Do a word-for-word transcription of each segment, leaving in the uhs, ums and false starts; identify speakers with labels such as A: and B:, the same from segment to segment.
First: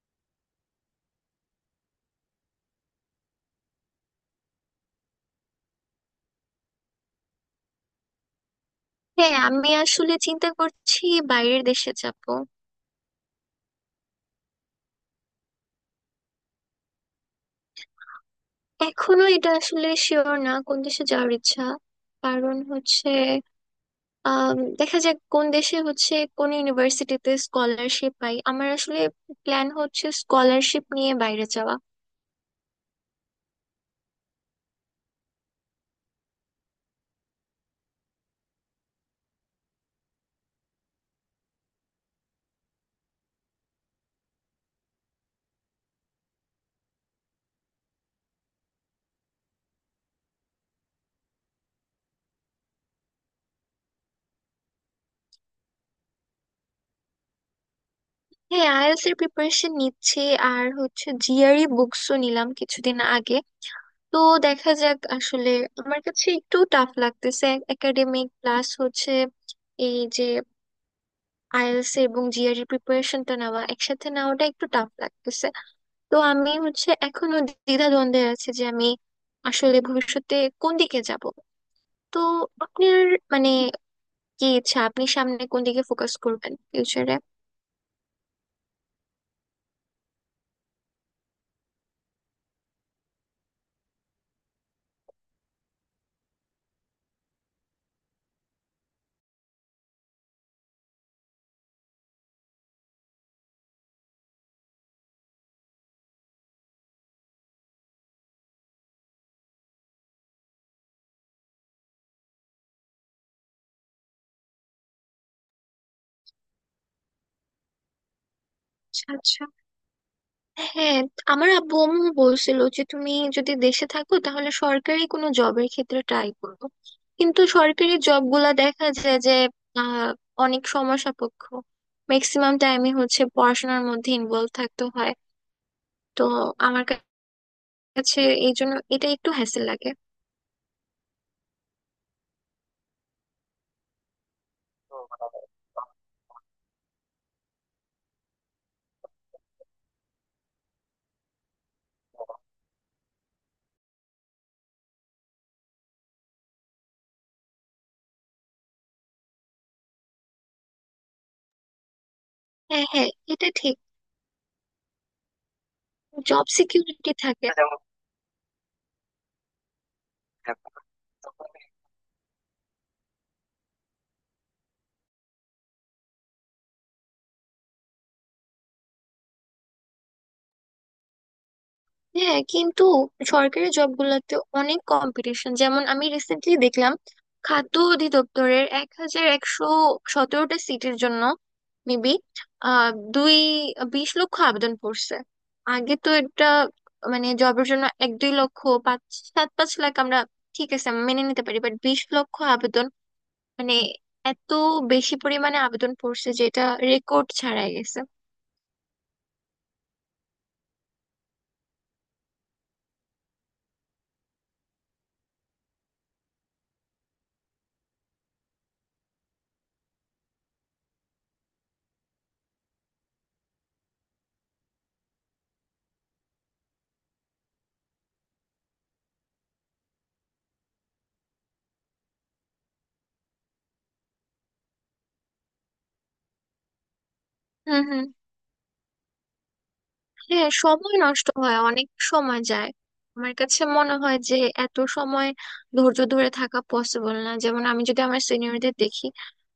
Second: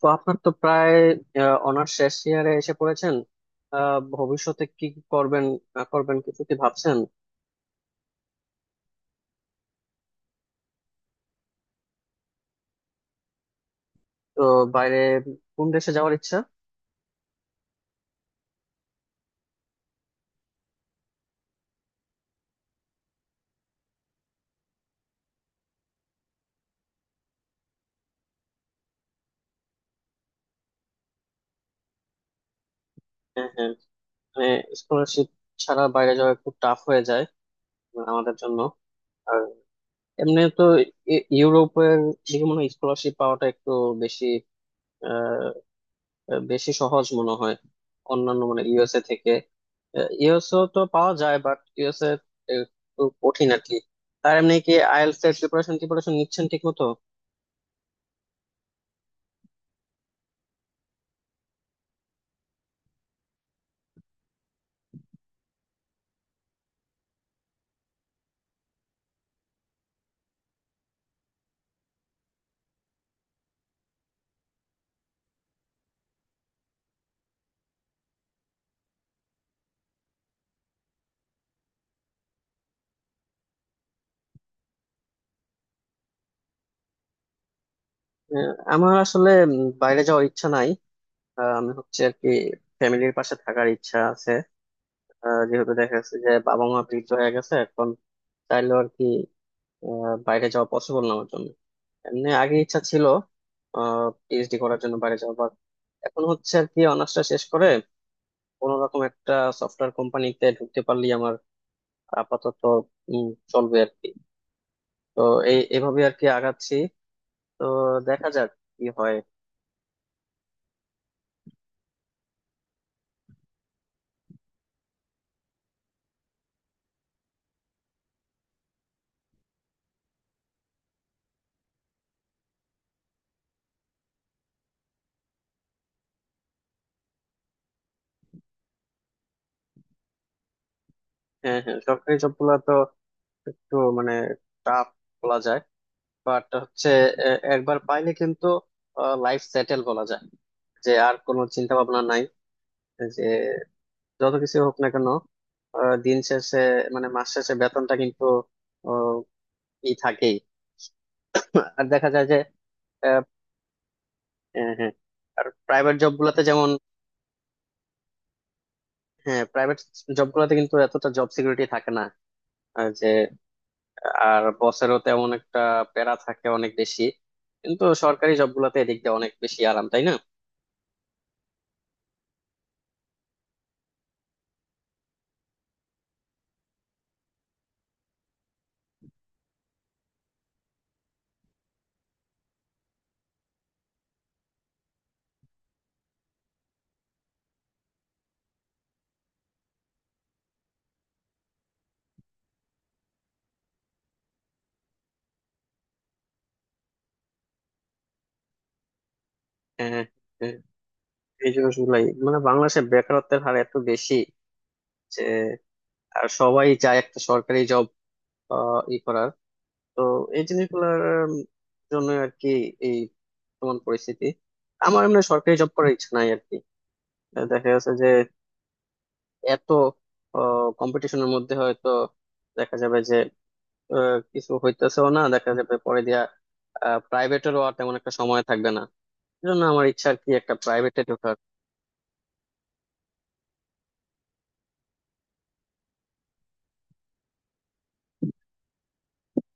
A: তো আপনার তো প্রায় অনার্স শেষ ইয়ারে এসে পড়েছেন। আহ, ভবিষ্যতে কি করবেন না করবেন কিছু কি ভাবছেন?
B: হ্যাঁ আমি আসলে চিন্তা করছি বাইরের দেশে যাব।
A: তো বাইরে কোন দেশে যাওয়ার ইচ্ছা?
B: এখনো এটা আসলে শিওর না কোন দেশে যাওয়ার ইচ্ছা, কারণ হচ্ছে আম, দেখা যাক কোন দেশে হচ্ছে কোন ইউনিভার্সিটিতে স্কলারশিপ পাই। আমার আসলে প্ল্যান হচ্ছে স্কলারশিপ নিয়ে বাইরে যাওয়া।
A: হ্যাঁ হ্যাঁ, মানে স্কলারশিপ ছাড়া বাইরে যাওয়া একটু টাফ হয়ে যায় আমাদের জন্য। আর এমনি তো ই- ইউরোপের দিকে মনে হয় স্কলারশিপ পাওয়াটা একটু বেশি, আহ, বেশি সহজ মনে হয় অন্যান্য মানে ইউএসএ থেকে। ইউএসও তো পাওয়া যায় বাট ইউএসএ একটু কঠিন আর কি। তার এমনি কি আইএলটিএস এর প্রিপারেশন প্রিপারেশন নিচ্ছেন ঠিক মতো?
B: হ্যাঁ I E L T S এর প্রিপারেশন নিচ্ছি, আর হচ্ছে জি আর ই বুকসও নিলাম কিছুদিন আগে। তো দেখা যাক আসলে, আমার কাছে একটু টাফ লাগতেছে। একাডেমিক প্লাস হচ্ছে এই যে I E L T S এবং জি আর ই প্রিপারেশনটা নেওয়া, একসাথে নেওয়াটা একটু টাফ লাগতেছে। তো আমি হচ্ছে এখনো দ্বিধাদ্বন্দ্বে আছি যে আমি আসলে ভবিষ্যতে কোন দিকে যাব। তো আপনার মানে কি ইচ্ছা, আপনি সামনে কোন দিকে ফোকাস করবেন ফিউচারে?
A: আহ, আমার আসলে উম, বাইরে যাওয়ার ইচ্ছা নাই। আহ, আমি হচ্ছে আর কি ফ্যামিলির পাশে থাকার ইচ্ছা আছে। আহ, যেহেতু দেখা যাচ্ছে যে বাবা মা বৃদ্ধ হয়ে গেছে এখন, চাইলেও আর কি আহ, বাইরে যাওয়া পসিবল না আমার জন্য। এমনি আগে ইচ্ছা ছিল পিএইচডি করার জন্য বাইরে যাওয়া, বাট এখন হচ্ছে আর কি অনার্সটা শেষ করে কোনো রকম একটা সফটওয়্যার কোম্পানিতে ঢুকতে পারলেই আমার আপাতত উম, চলবে আর কি। তো এই এভাবে আর কি আগাচ্ছি। তো দেখা যাক কি
B: আচ্ছা
A: হয়।
B: আচ্ছা। হ্যাঁ, আমার আব্বু আম্মু বলছিল যে তুমি যদি দেশে থাকো তাহলে সরকারি কোনো জবের ক্ষেত্রে ট্রাই করো। কিন্তু সরকারি জব গুলা দেখা যায় যে আহ অনেক সময় সাপেক্ষ, ম্যাক্সিমাম টাইমই হচ্ছে পড়াশোনার মধ্যে ইনভলভ থাকতে হয়। তো আমার কা- কাছে এই জন্য এটা একটু হ্যাসেল লাগে।
A: হ্যাঁ হ্যাঁ, সরকারি জব গুলা তো একটু মানে টাফ বলা যায়, বাট হচ্ছে এ- একবার পাইলে কিন্তু লাইফ সেটেল বলা যায়, যে আর কোনো চিন্তা ভাবনা নাই, যে যত কিছু হোক না কেন আহ, দিন শেষে মানে মাস শেষে বেতনটা কিন্তু আহ, ই থাকেই। আর দেখা যায় যে
B: হ্যাঁ হ্যাঁ এটা ঠিক,
A: হ্যাঁ হ্যাঁ, আর প্রাইভেট জব গুলাতে
B: জব
A: যেমন
B: সিকিউরিটি থাকে।
A: হ্যাঁ, প্রাইভেট জব গুলাতে কিন্তু এতটা জব সিকিউরিটি থাকে না। আর যে আর বসেরও তেমন একটা প্যারা থাকে অনেক বেশি, কিন্তু সরকারি জব গুলাতে এদিক দিয়ে অনেক বেশি আরাম, তাই না?
B: হ্যাঁ কিন্তু সরকারি জবগুলোতে অনেক কম্পিটিশন, যেমন আমি রিসেন্টলি দেখলাম খাদ্য অধিদপ্তরের এক হাজার একশো সতেরোটা সিটের জন্য মেবি আহ দুই বিশ লক্ষ আবেদন পড়ছে। আগে তো এটা মানে জবের জন্য এক দুই লক্ষ, পাঁচ, সাত, পাঁচ লাখ, আমরা ঠিক আছে মেনে নিতে পারি, বাট বিশ লক্ষ আবেদন, মানে এত বেশি পরিমাণে আবেদন পড়ছে যেটা রেকর্ড ছাড়াই গেছে।
A: হ্যাঁ হ্যাঁ, হ্যাঁ, এই জিনিসগুলাই, মানে বাংলাদেশে বেকারত্বের হার এত বেশি যে আর সবাই চায় একটা সরকারি জব ই করার। তো এই জিনিসগুলোর জন্য আর কি এই বর্তমান পরিস্থিতি। আমার এমনি সরকারি জব করার ইচ্ছা নাই আর কি। দেখা গেছে এত কম্পিটিশনের মধ্যে হয়তো দেখা যাবে যে আহ, কিছু হইতেছেও না, দেখা যাবে পরে দিয়া প্রাইভেটেরও আর
B: হুম
A: তেমন
B: হুম।
A: একটা সময় থাকবে না। এজন্য আমার ইচ্ছা আর কি
B: হ্যাঁ
A: একটা
B: সময়
A: প্রাইভেটে
B: নষ্ট
A: ঢোকার।
B: হয়, অনেক সময় যায়। আমার কাছে মনে হয় যে এত সময় ধৈর্য ধরে থাকা পসিবল না। যেমন আমি যদি আমার সিনিয়রদের দেখি,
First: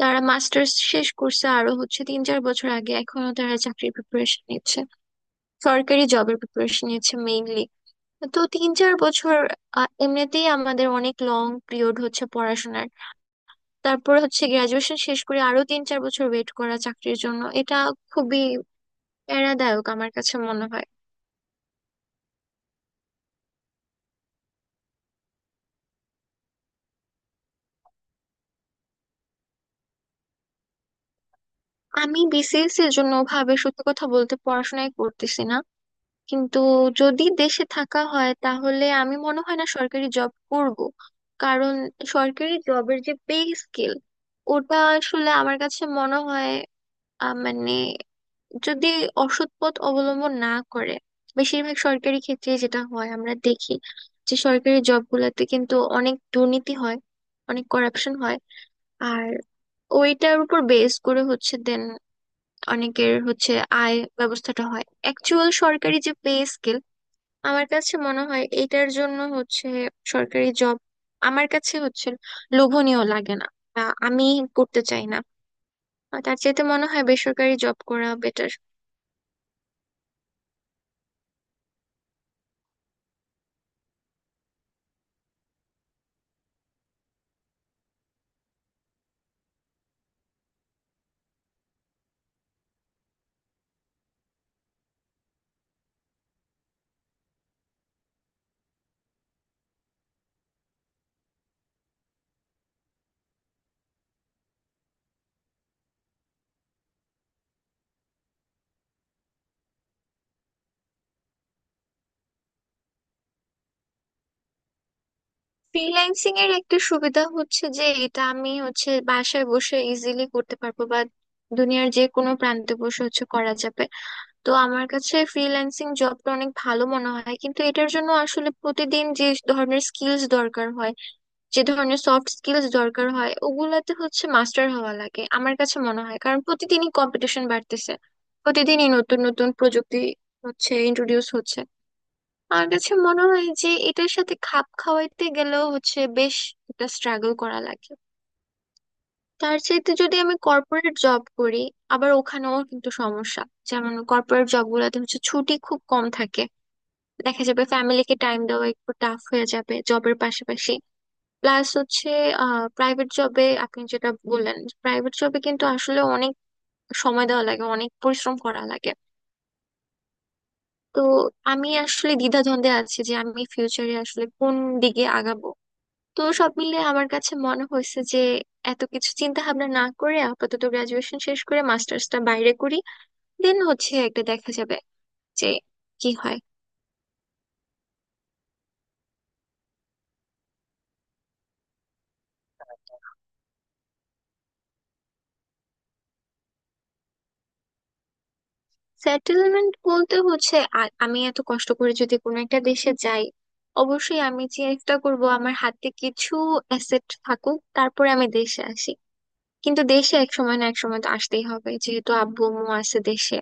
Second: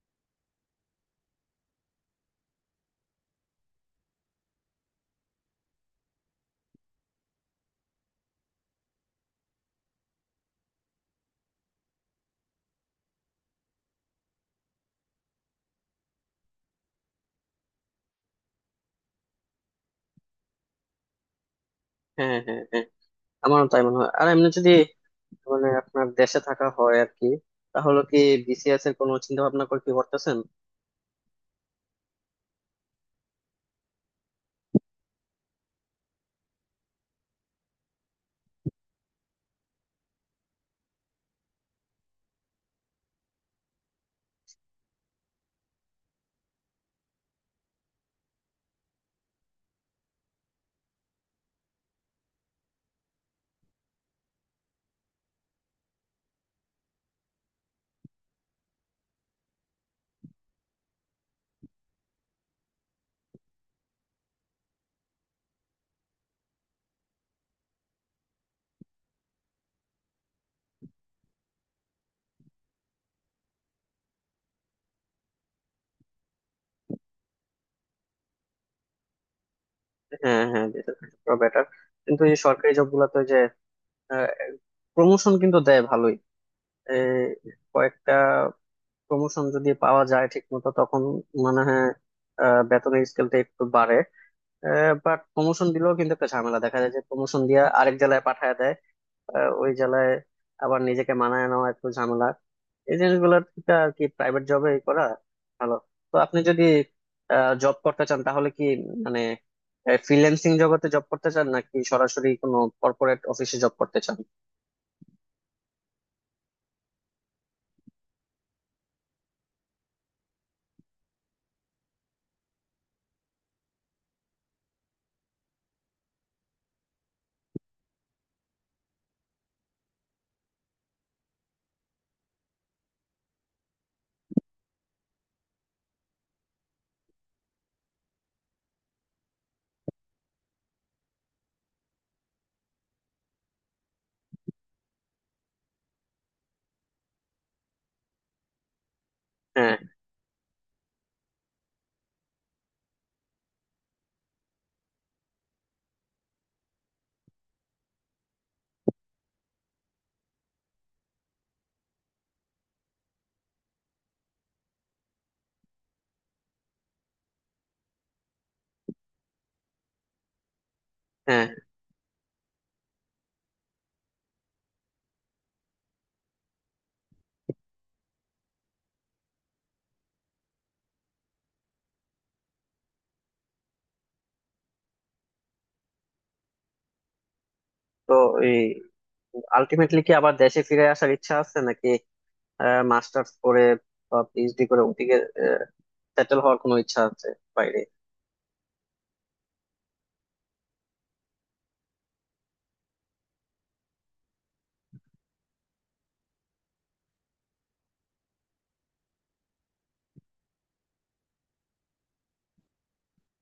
B: তারা মাস্টার্স শেষ করছে আরো হচ্ছে তিন চার বছর আগে, এখনো তারা চাকরির প্রিপারেশন নিচ্ছে, সরকারি জবের প্রিপারেশন নিচ্ছে মেইনলি। তো তিন চার বছর, আহ, এমনিতেই আমাদের অনেক লং পিরিয়ড হচ্ছে পড়াশোনার, তারপর হচ্ছে গ্রাজুয়েশন শেষ করে আরো তিন চার বছর ওয়েট করা চাকরির জন্য, এটা খুবই প্যারাদায়ক আমার কাছে মনে হয়।
A: হ্যাঁ হ্যাঁ হ্যাঁ হ্যাঁ। আমারও তাই মনে হয়। আর এমনি যদি মানে আপনার দেশে থাকা হয় আর কি, তাহলে কি বিসিএস এর কোনো চিন্তা ভাবনা করে কি করতেছেন?
B: আমি বি সি এস এর জন্য ভাবে সত্যি কথা বলতে পড়াশোনাই করতেছি না, কিন্তু যদি দেশে থাকা হয় তাহলে আমি মনে হয় না সরকারি জব করব। কারণ সরকারি জবের যে পে স্কেল, ওটা আসলে আমার কাছে মনে হয় আহ, মানে, যদি অসৎ পথ অবলম্বন না করে, বেশিরভাগ সরকারি ক্ষেত্রে যেটা হয় আমরা দেখি যে সরকারি জবগুলোতে কিন্তু অনেক দুর্নীতি হয়, অনেক করাপশন হয়, আর ওইটার উপর বেস করে হচ্ছে দেন অনেকের হচ্ছে আয় ব্যবস্থাটা হয়। অ্যাকচুয়াল সরকারি যে পে স্কেল, আমার কাছে মনে হয় এটার জন্য হচ্ছে সরকারি জব আমার কাছে হচ্ছে লোভনীয় লাগে না, বা আমি করতে চাই না। আর তার চাইতে মনে হয় বেসরকারি জব করা বেটার।
A: হ্যাঁ হ্যাঁ, দেশে থাকা বেটার। কিন্তু এই সরকারি জব গুলাতে যে প্রমোশন কিন্তু দেয় ভালোই। এই কয়েকটা প্রমোশন যদি পাওয়া যায় ঠিক মতো তখন মানে হয় আহ, বেতনের স্কেলটা একটু বাড়ে। বাট প্রমোশন দিলেও কিন্তু একটা ঝামেলা, দেখা যায় যে প্রমোশন দিয়ে আরেক জেলায় পাঠায় দেয়। আহ, ওই জেলায় আবার নিজেকে মানায় নেওয়া একটু ঝামেলা। এই জিনিসগুলো থেকে আর কি প্রাইভেট জবে করা ভালো। তো আপনি যদি জব করতে চান তাহলে কি মানে ফ্রিল্যান্সিং জগতে জব করতে চান নাকি সরাসরি কোনো কর্পোরেট অফিসে জব করতে চান?
B: ফ্রিল্যান্সিং এর একটা সুবিধা হচ্ছে যে এটা আমি হচ্ছে বাসায় বসে ইজিলি করতে পারবো, বা দুনিয়ার যে কোনো প্রান্তে বসে হচ্ছে করা যাবে। তো আমার কাছে ফ্রিল্যান্সিং জবটা অনেক ভালো মনে হয়, কিন্তু এটার জন্য আসলে প্রতিদিন যে ধরনের স্কিলস দরকার হয়, যে ধরনের সফট স্কিলস দরকার হয়, ওগুলাতে হচ্ছে মাস্টার হওয়া লাগে আমার কাছে মনে হয়। কারণ প্রতিদিনই কম্পিটিশন বাড়তেছে, প্রতিদিনই নতুন নতুন প্রযুক্তি হচ্ছে ইন্ট্রোডিউস হচ্ছে। আমার কাছে মনে হয় যে এটার সাথে খাপ খাওয়াইতে গেলেও হচ্ছে বেশ একটা স্ট্রাগল করা লাগে। তার
A: হ্যাঁ।
B: চাইতে যদি আমি কর্পোরেট জব করি, আবার ওখানেও কিন্তু সমস্যা। যেমন কর্পোরেট জব গুলাতে হচ্ছে ছুটি খুব কম থাকে, দেখা যাবে ফ্যামিলিকে টাইম দেওয়া একটু টাফ হয়ে যাবে জবের পাশাপাশি। প্লাস হচ্ছে আহ প্রাইভেট জবে, আপনি যেটা বললেন, প্রাইভেট জবে কিন্তু আসলে অনেক সময় দেওয়া লাগে, অনেক পরিশ্রম করা লাগে। তো
A: হ্যাঁ।
B: আমি আসলে দ্বিধাদ্বন্দ্বে আছি যে আমি ফিউচারে আসলে কোন দিকে আগাবো। তো সব মিলে আমার কাছে মনে হয়েছে যে এত কিছু চিন্তা ভাবনা না করে আপাতত গ্রাজুয়েশন শেষ করে মাস্টার্সটা বাইরে করি, দেন হচ্ছে একটা দেখা যাবে যে কি হয়।
A: তো এই আলটিমেটলি কি আবার দেশে ফিরে আসার ইচ্ছা আছে, নাকি মাস্টার্স করে বা পিএইচডি করে ওদিকে সেটেল হওয়ার কোনো ইচ্ছা আছে বাইরে?
B: সেটেলমেন্ট বলতে হচ্ছে, আ- আমি এত কষ্ট করে যদি কোনো একটা দেশে যাই, অবশ্যই আমি চেষ্টা করব আমার হাতে কিছু অ্যাসেট থাকুক তারপরে আমি দেশে আসি। কিন্তু দেশে এক সময় না এক সময় তো আসতেই হবে, যেহেতু আব্বু আম্মু আছে দেশে,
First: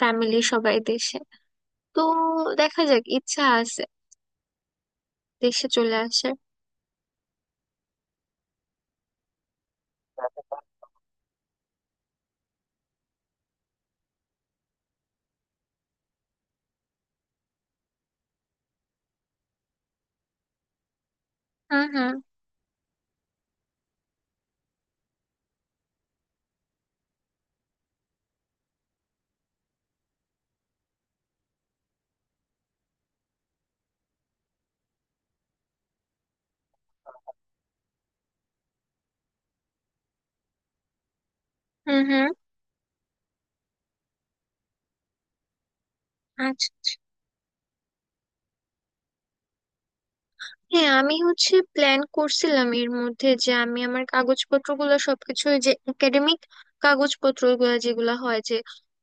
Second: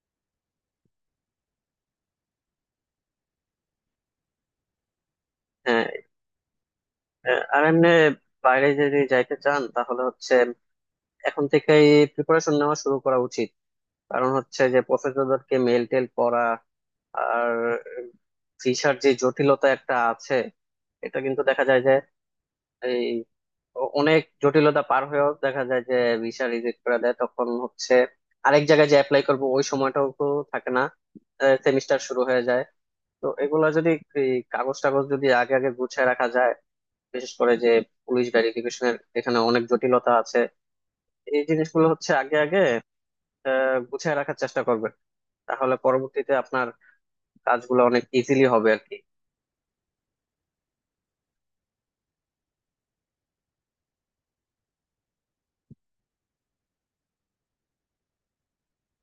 B: ফ্যামিলি সবাই দেশে। তো দেখা যাক, ইচ্ছা আছে দেশে
A: হ্যাঁ।
B: চলে আসার।
A: আহ, আর এমনি বাইরে যদি যাইতে চান তাহলে হচ্ছে এখন থেকেই প্রিপারেশন নেওয়া শুরু করা উচিত। কারণ হচ্ছে যে প্রফেসরদেরকে মেল টেল করা, আর ভিসার যে জটিলতা একটা আছে, এটা কিন্তু দেখা যায়
B: হুম
A: যে
B: হুম।
A: এই অ- অনেক জটিলতা পার হয়েও দেখা যায় যে ভিসা রিজেক্ট করে দেয়। তখন হচ্ছে আরেক জায়গায় যে অ্যাপ্লাই করবো ওই সময়টাও তো থাকে না, সেমিস্টার শুরু হয়ে যায়। তো এগুলা যদি এই কাগজ টাগজ যদি আগে আগে গুছিয়ে রাখা যায়, বিশেষ করে যে পুলিশ ভেরিফিকেশনের এখানে অনেক জটিলতা আছে, এই জিনিসগুলো
B: হুম
A: হচ্ছে
B: হুম।
A: আগে আগে আহ, গুছিয়ে রাখার চেষ্টা করবেন। তাহলে পরবর্তীতে আপনার
B: আচ্ছা আচ্ছা।
A: কাজগুলো অনেক ইজিলি হবে আর কি।
B: হ্যাঁ আমি হচ্ছে প্ল্যান করছিলাম এর মধ্যে যে আমি আমার কাগজপত্রগুলো সবকিছু, ওই যে একাডেমিক কাগজপত্রগুলো যেগুলো হয় যে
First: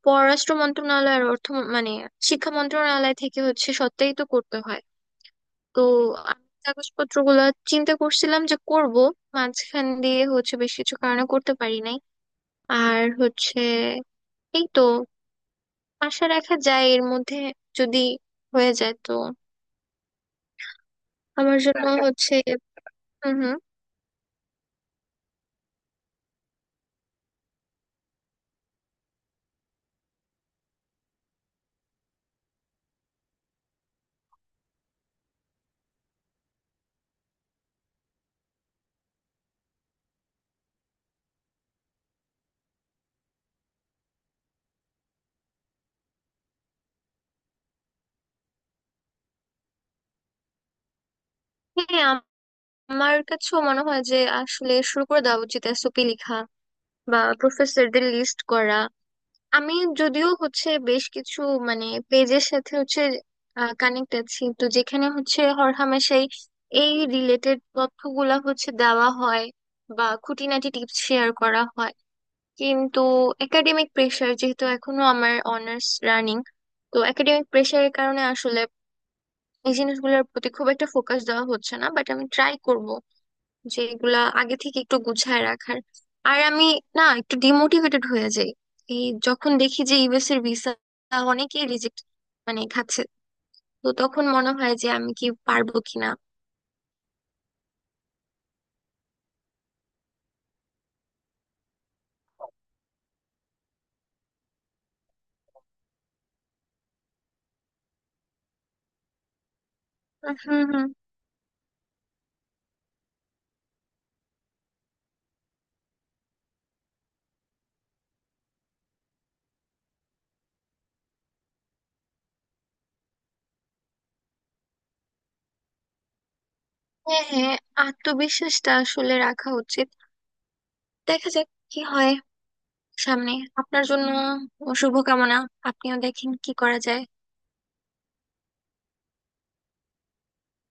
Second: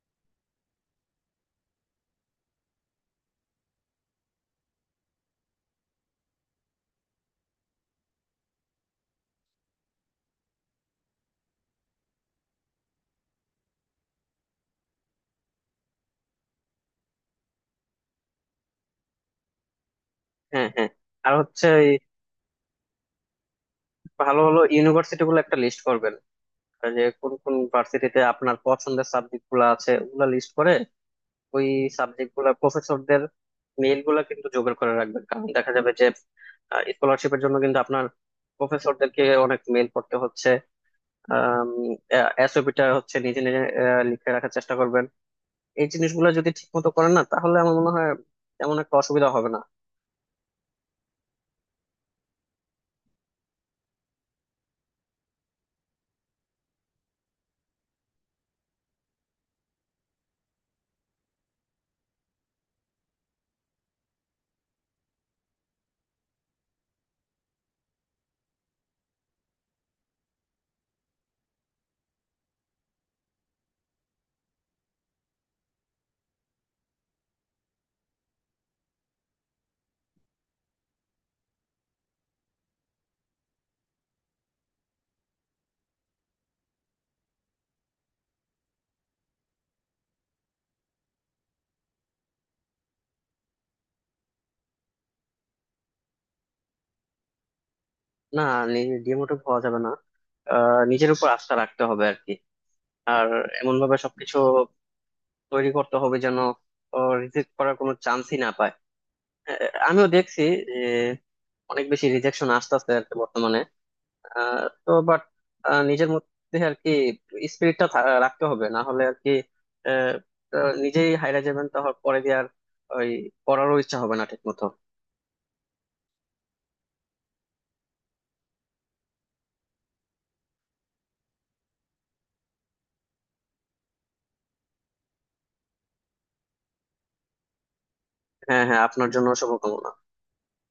B: পররাষ্ট্র মন্ত্রণালয় আর অর্থ মন- মানে শিক্ষা মন্ত্রণালয় থেকে হচ্ছে সত্যায়িত করতে হয়। তো আমি কাগজপত্রগুলো চিন্তা করছিলাম যে করব, মাঝখান দিয়ে হচ্ছে বেশ কিছু কারণে করতে পারি নাই। আর হচ্ছে এই তো, আশা রাখা যায় এর মধ্যে যদি হয়ে যায় তো
A: হ্যাঁ হ্যাঁ, আর
B: আমার
A: হচ্ছে
B: জন্য।
A: এই
B: আচ্ছা। হচ্ছে হুম হুম।
A: ভালো ভালো ইউনিভার্সিটি গুলো একটা লিস্ট করবেন। আর যে কোন কোন ভার্সিটিতে আপনার পছন্দের সাবজেক্ট গুলো আছে ওগুলা লিস্ট করে ওই সাবজেক্ট গুলা প্রফেসরদের মেইল গুলা কিন্তু জোগাড় করে রাখবেন, কারণ দেখা যাবে যে স্কলারশিপের জন্য কিন্তু আপনার প্রফেসরদেরকে অনেক মেইল পড়তে হচ্ছে। এসওপিটা হচ্ছে নিজে নিজে আহ, লিখে রাখার চেষ্টা করবেন। এই জিনিসগুলো যদি ঠিক মতো করেন না, তাহলে আমার মনে হয় তেমন একটা অসুবিধা হবে না।
B: হ্যাঁ আমার কাছেও মনে হয় যে আসলে শুরু করে দেওয়া উচিত এস ও পি লেখা বা প্রফেসরদের লিস্ট করা। আমি যদিও হচ্ছে বেশ কিছু মানে পেজের সাথে হচ্ছে কানেক্ট আছি, তো যেখানে হচ্ছে হরহামেশাই এই রিলেটেড তথ্যগুলা হচ্ছে দেওয়া হয় বা খুঁটিনাটি টিপস শেয়ার করা হয়। কিন্তু একাডেমিক প্রেশার, যেহেতু এখনো আমার অনার্স রানিং, তো একাডেমিক প্রেশারের কারণে আসলে এই জিনিসগুলোর প্রতি খুব একটা ফোকাস দেওয়া হচ্ছে না, বাট আমি ট্রাই করব যেগুলা আগে থেকে একটু গুছায় রাখার। আর আমি না একটু ডিমোটিভেটেড হয়ে যাই এই যখন দেখি যে ইউ এস এর ভিসা অনেকেই রিজেক্ট মানে খাচ্ছে, তো তখন মনে হয় যে আমি কি পারবো কিনা।
A: না, ডিমোটিভ হওয়া যাবে না। আহ, নিজের উপর আস্থা রাখতে হবে আর কি। আর এমন ভাবে সবকিছু তৈরি করতে হবে যেন রিজেক্ট করার কোনো চান্সই না পায়। আহ, আমিও দেখছি
B: হুম হুম।
A: অনেক বেশি রিজেকশন আসতেছে আর কি বর্তমানে। আহ, তো বাট নিজের মধ্যে আর কি স্পিরিটটা রাখতে হবে, না হলে আর কি আহ, আহ, নিজেই হাইরা যাবেন তাহলে পরে দিয়ে, আর ওই পড়ারও ইচ্ছা হবে না ঠিক মতো।
B: হ্যাঁ হ্যাঁ, আত্মবিশ্বাসটা আসলে রাখা উচিত। দেখা যাক কি হয় সামনে। আপনার জন্য শুভকামনা, আপনিও দেখেন কি করা যায়।
A: হ্যাঁ হ্যাঁ, আপনার জন্য শুভকামনা।